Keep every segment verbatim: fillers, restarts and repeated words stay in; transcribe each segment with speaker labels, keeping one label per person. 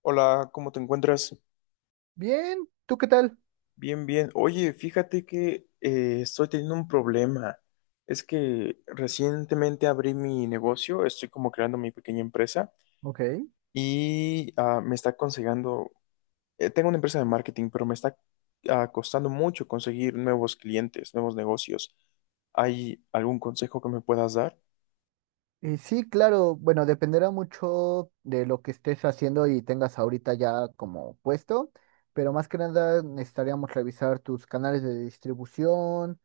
Speaker 1: Hola, ¿cómo te encuentras?
Speaker 2: Bien, ¿tú qué tal?
Speaker 1: Bien, bien. Oye, fíjate que eh, estoy teniendo un problema. Es que recientemente abrí mi negocio, estoy como creando mi pequeña empresa
Speaker 2: Ok.
Speaker 1: y ah, me está consiguiendo, eh, tengo una empresa de marketing, pero me está ah, costando mucho conseguir nuevos clientes, nuevos negocios. ¿Hay algún consejo que me puedas dar?
Speaker 2: Y sí, claro, bueno, dependerá mucho de lo que estés haciendo y tengas ahorita ya como puesto, pero más que nada necesitaríamos revisar tus canales de distribución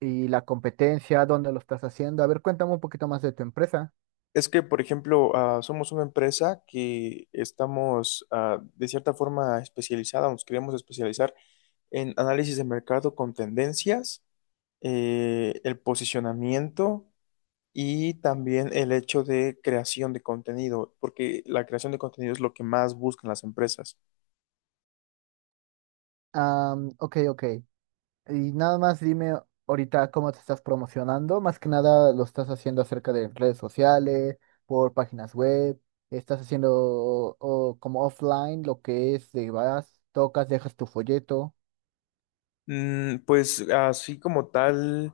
Speaker 2: y la competencia, dónde lo estás haciendo. A ver, cuéntame un poquito más de tu empresa.
Speaker 1: Es que, por ejemplo, ah, somos una empresa que estamos ah, de cierta forma especializada, nos queremos especializar en análisis de mercado con tendencias, eh, el posicionamiento y también el hecho de creación de contenido, porque la creación de contenido es lo que más buscan las empresas.
Speaker 2: Ah, ok, ok. Y nada más dime ahorita cómo te estás promocionando. Más que nada lo estás haciendo acerca de redes sociales, por páginas web. Estás haciendo o- como offline lo que es, de vas, tocas, dejas tu folleto.
Speaker 1: Mm, pues así como tal.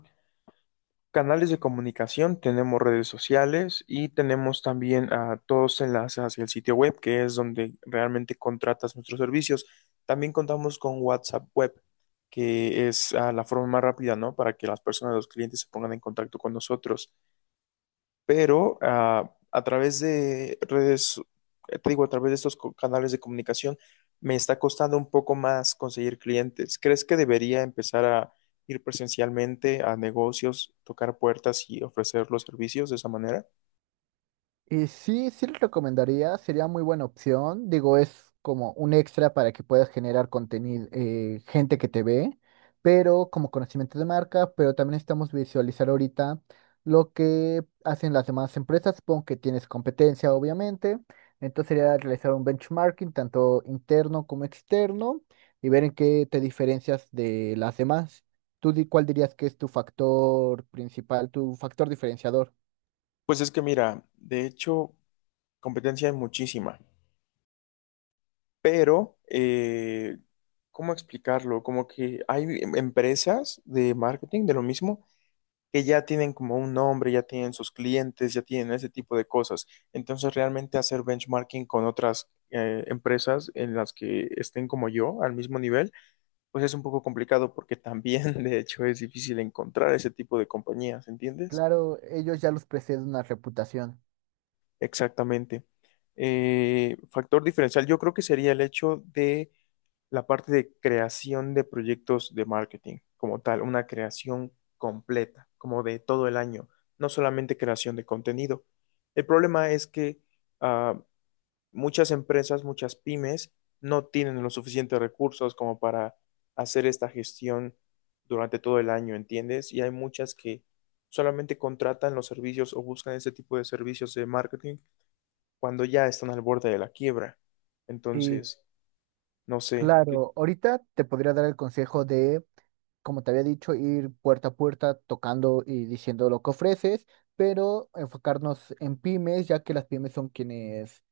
Speaker 1: Canales de comunicación, tenemos redes sociales y tenemos también a todos enlaces hacia el sitio web, que es donde realmente contratas nuestros servicios. También contamos con WhatsApp Web, que es ah, la forma más rápida, ¿no? Para que las personas, los clientes se pongan en contacto con nosotros, pero ah, a través de redes, eh, te digo, a través de estos co- canales de comunicación, me está costando un poco más conseguir clientes. ¿Crees que debería empezar a ir presencialmente a negocios, tocar puertas y ofrecer los servicios de esa manera?
Speaker 2: Y sí, sí lo recomendaría, sería muy buena opción. Digo, es como un extra para que puedas generar contenido, eh, gente que te ve, pero como conocimiento de marca, pero también necesitamos visualizar ahorita lo que hacen las demás empresas. Supongo que tienes competencia, obviamente. Entonces sería realizar un benchmarking, tanto interno como externo, y ver en qué te diferencias de las demás. ¿Tú di- cuál dirías que es tu factor principal, tu factor diferenciador?
Speaker 1: Pues es que mira, de hecho, competencia hay muchísima, pero eh, ¿cómo explicarlo? Como que hay em, empresas de marketing de lo mismo que ya tienen como un nombre, ya tienen sus clientes, ya tienen ese tipo de cosas. Entonces, realmente hacer benchmarking con otras eh, empresas en las que estén como yo al mismo nivel, pues es un poco complicado porque también, de hecho, es difícil encontrar ese tipo de compañías, ¿entiendes?
Speaker 2: Claro, ellos ya los precede una reputación.
Speaker 1: Exactamente. Eh, factor diferencial, yo creo que sería el hecho de la parte de creación de proyectos de marketing, como tal, una creación completa, como de todo el año, no solamente creación de contenido. El problema es que ah, muchas empresas, muchas pymes, no tienen los suficientes recursos como para hacer esta gestión durante todo el año, ¿entiendes? Y hay muchas que solamente contratan los servicios o buscan ese tipo de servicios de marketing cuando ya están al borde de la quiebra.
Speaker 2: Y
Speaker 1: Entonces, no sé, qué.
Speaker 2: claro, ahorita te podría dar el consejo de como te había dicho, ir puerta a puerta tocando y diciendo lo que ofreces, pero enfocarnos en pymes, ya que las pymes son quienes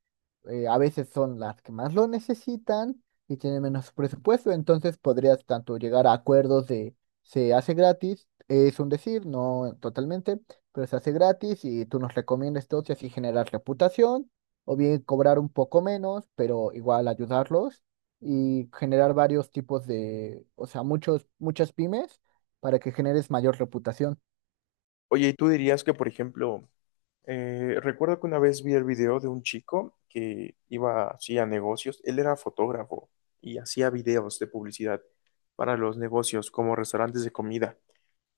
Speaker 2: eh, a veces son las que más lo necesitan y tienen menos presupuesto, entonces podrías tanto llegar a acuerdos de se hace gratis, es un decir, no totalmente, pero se hace gratis y tú nos recomiendas todo y así generar reputación, o bien cobrar un poco menos, pero igual ayudarlos y generar varios tipos de, o sea, muchos, muchas pymes para que generes mayor reputación.
Speaker 1: Oye, ¿y tú dirías que, por ejemplo, eh, recuerdo que una vez vi el video de un chico que iba así a negocios? Él era fotógrafo y hacía videos de publicidad para los negocios como restaurantes de comida.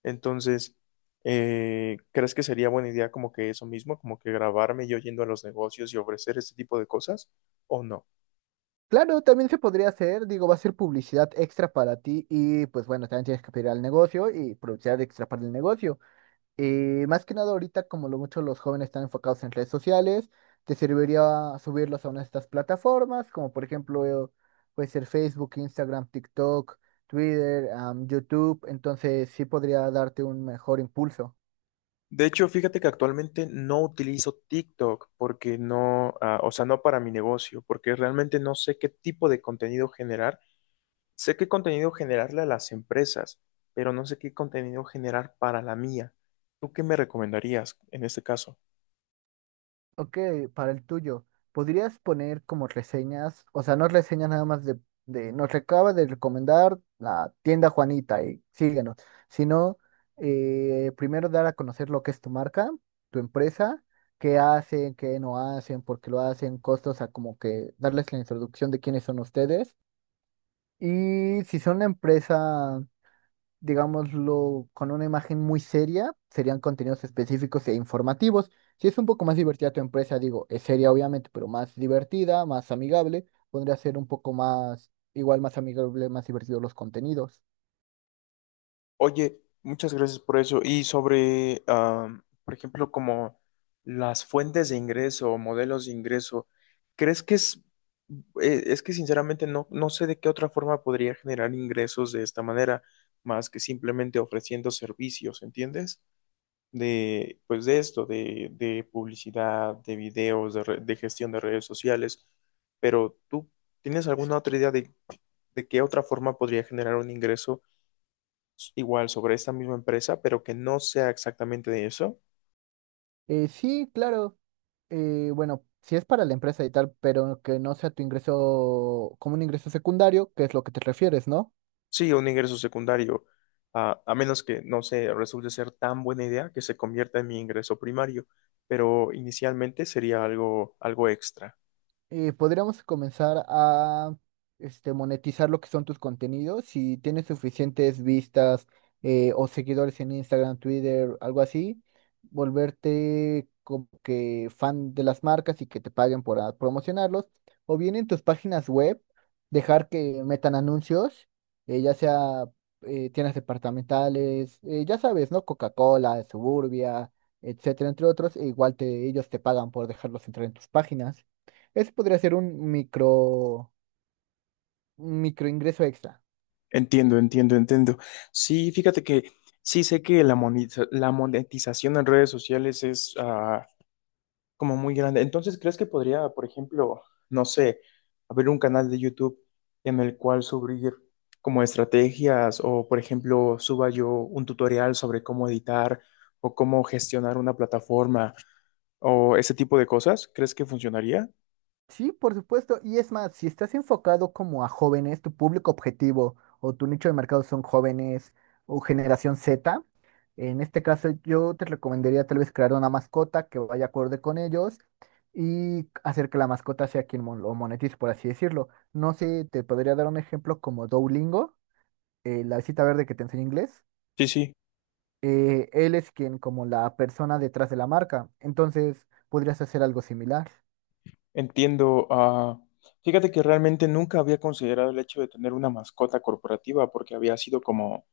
Speaker 1: Entonces, eh, ¿crees que sería buena idea como que eso mismo, como que grabarme yo yendo a los negocios y ofrecer este tipo de cosas o no?
Speaker 2: Claro, también se podría hacer, digo, va a ser publicidad extra para ti y pues bueno, también tienes que pedir al negocio y publicidad extra para el negocio. Eh, más que nada ahorita, como lo mucho los jóvenes están enfocados en redes sociales, te serviría subirlos a una de estas plataformas, como por ejemplo, eh, puede ser Facebook, Instagram, TikTok, Twitter, am, YouTube, entonces sí podría darte un mejor impulso.
Speaker 1: De hecho, fíjate que actualmente no utilizo TikTok porque no, ah, o sea, no para mi negocio, porque realmente no sé qué tipo de contenido generar. Sé qué contenido generarle a las empresas, pero no sé qué contenido generar para la mía. ¿Tú qué me recomendarías en este caso?
Speaker 2: Ok, para el tuyo, ¿podrías poner como reseñas, o sea, no reseñas nada más de, de nos acaba de recomendar la tienda Juanita y síguenos, sino eh, primero dar a conocer lo que es tu marca, tu empresa, qué hacen, qué no hacen, por qué lo hacen, costos, o sea, como que darles la introducción de quiénes son ustedes. Y si son una empresa digámoslo, con una imagen muy seria, serían contenidos específicos e informativos. Si es un poco más divertida tu empresa, digo, es seria obviamente, pero más divertida, más amigable, podría ser un poco más, igual más amigable, más divertido los contenidos.
Speaker 1: Oye, muchas gracias por eso. Y sobre, ah, por ejemplo, como las fuentes de ingreso o modelos de ingreso, ¿crees que es, eh, es que sinceramente no, no sé de qué otra forma podría generar ingresos de esta manera, más que simplemente ofreciendo servicios, ¿entiendes? De, pues de esto, de, de publicidad, de videos, de, re- de gestión de redes sociales, pero ¿tú tienes alguna otra idea de, de qué otra forma podría generar un ingreso s- igual sobre esta misma empresa, pero que no sea exactamente de eso?
Speaker 2: Eh, sí, claro. Eh, bueno, si es para la empresa y tal, pero que no sea tu ingreso como un ingreso secundario, que es lo que te refieres, ¿no?
Speaker 1: Sí, un ingreso secundario, a, a menos que, no sé, resulte ser tan buena idea que se convierta en mi ingreso primario, pero inicialmente sería algo, algo extra.
Speaker 2: Eh, podríamos comenzar a este, monetizar lo que son tus contenidos. Si tienes suficientes vistas eh, o seguidores en Instagram, Twitter, algo así, volverte como que fan de las marcas y que te paguen por ah, promocionarlos. O bien en tus páginas web, dejar que metan anuncios, eh, ya sea eh, tiendas departamentales, eh, ya sabes, ¿no? Coca-Cola, Suburbia, etcétera, entre otros. E igual te, ellos te pagan por dejarlos entrar en tus páginas. Ese podría ser un micro, un micro ingreso extra.
Speaker 1: Entiendo, entiendo, entiendo. Sí, fíjate que sí sé que la monetiza- la monetización en redes sociales es, ah, como muy grande. Entonces, ¿crees que podría, por ejemplo, no sé, abrir un canal de YouTube en el cual subir como estrategias o, por ejemplo, suba yo un tutorial sobre cómo editar o cómo gestionar una plataforma o ese tipo de cosas? ¿Crees que funcionaría?
Speaker 2: Sí, por supuesto. Y es más, si estás enfocado como a jóvenes, tu público objetivo o tu nicho de mercado son jóvenes o generación zeta, en este caso yo te recomendaría tal vez crear una mascota que vaya acorde con ellos y hacer que la mascota sea quien mon- lo monetice, por así decirlo. No sé, te podría dar un ejemplo como Duolingo, eh, la visita verde que te enseña inglés.
Speaker 1: Sí, sí.
Speaker 2: Eh, él es quien como la persona detrás de la marca. Entonces, podrías hacer algo similar.
Speaker 1: Entiendo. Ah, fíjate que realmente nunca había considerado el hecho de tener una mascota corporativa porque había sido como,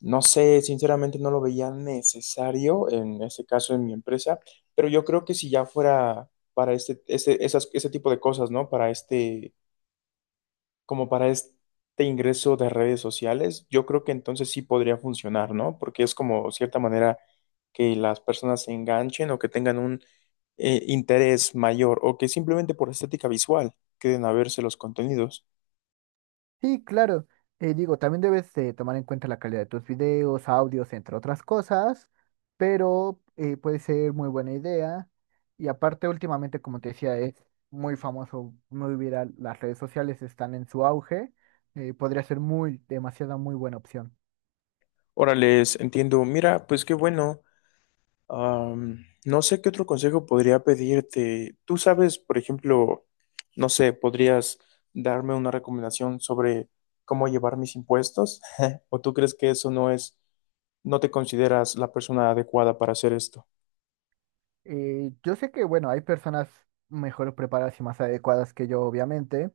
Speaker 1: no sé, sinceramente no lo veía necesario en ese caso en mi empresa, pero yo creo que si ya fuera para este, ese, esas, ese tipo de cosas, ¿no? Para este, como para este ingreso de redes sociales, yo creo que entonces sí podría funcionar, ¿no? Porque es como cierta manera que las personas se enganchen o que tengan un eh, interés mayor o que simplemente por estética visual queden a verse los contenidos.
Speaker 2: Sí, claro. Eh, digo, también debes eh, tomar en cuenta la calidad de tus videos, audios, entre otras cosas, pero eh, puede ser muy buena idea. Y aparte, últimamente, como te decía, es muy famoso, muy viral. Las redes sociales están en su auge. Eh, podría ser muy, demasiada, muy buena opción.
Speaker 1: Órales, entiendo. Mira, pues qué bueno. Am, no sé qué otro consejo podría pedirte. Tú sabes, por ejemplo, no sé, podrías darme una recomendación sobre cómo llevar mis impuestos, o tú crees que eso no es, no te consideras la persona adecuada para hacer esto.
Speaker 2: Eh, yo sé que, bueno, hay personas mejor preparadas y más adecuadas que yo, obviamente,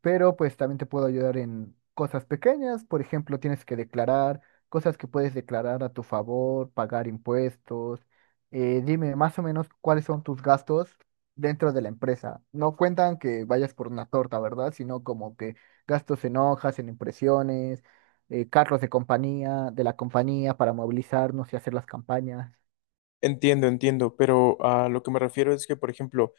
Speaker 2: pero pues también te puedo ayudar en cosas pequeñas. Por ejemplo, tienes que declarar cosas que puedes declarar a tu favor, pagar impuestos. Eh, dime más o menos cuáles son tus gastos dentro de la empresa. No cuentan que vayas por una torta, ¿verdad? Sino como que gastos en hojas, en impresiones, eh, carros de compañía, de la compañía para movilizarnos y hacer las campañas.
Speaker 1: Entiendo, entiendo, pero a lo que me refiero es que, por ejemplo,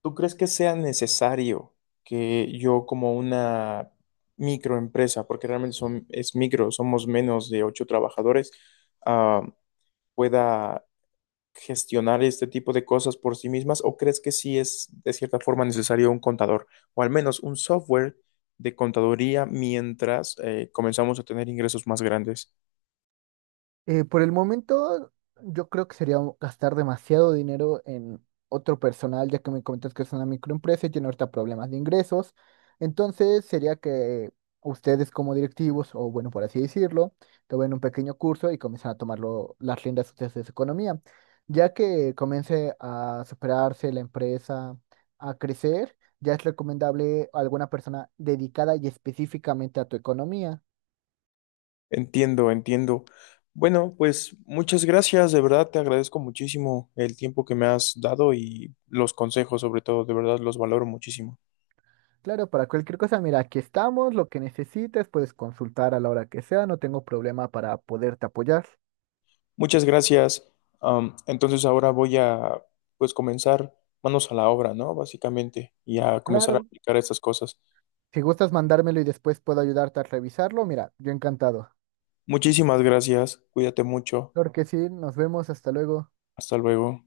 Speaker 1: ¿tú crees que sea necesario que yo como una microempresa, porque realmente son, es micro, somos menos de ocho trabajadores, ah, pueda gestionar este tipo de cosas por sí mismas o crees que sí es de cierta forma necesario un contador o al menos un software de contaduría mientras eh, comenzamos a tener ingresos más grandes?
Speaker 2: Eh, por el momento, yo creo que sería un- gastar demasiado dinero en otro personal, ya que me comentas que es una microempresa y tiene ahorita problemas de ingresos. Entonces, sería que ustedes como directivos, o bueno, por así decirlo, tomen un pequeño curso y comiencen a tomar las riendas ustedes de su economía, ya que comience a superarse la empresa, a crecer. Ya es recomendable alguna persona dedicada y específicamente a tu economía.
Speaker 1: Entiendo, entiendo. Bueno, pues muchas gracias, de verdad te agradezco muchísimo el tiempo que me has dado y los consejos, sobre todo, de verdad los valoro muchísimo.
Speaker 2: Claro, para cualquier cosa, mira, aquí estamos, lo que necesites, puedes consultar a la hora que sea, no tengo problema para poderte apoyar.
Speaker 1: Muchas gracias. Am, entonces ahora voy a pues comenzar manos a la obra, ¿no? Básicamente, y a comenzar a
Speaker 2: Claro,
Speaker 1: aplicar estas cosas.
Speaker 2: si gustas mandármelo y después puedo ayudarte a revisarlo, mira, yo encantado.
Speaker 1: Muchísimas gracias. Cuídate mucho.
Speaker 2: Claro que sí, nos vemos, hasta luego.
Speaker 1: Hasta luego.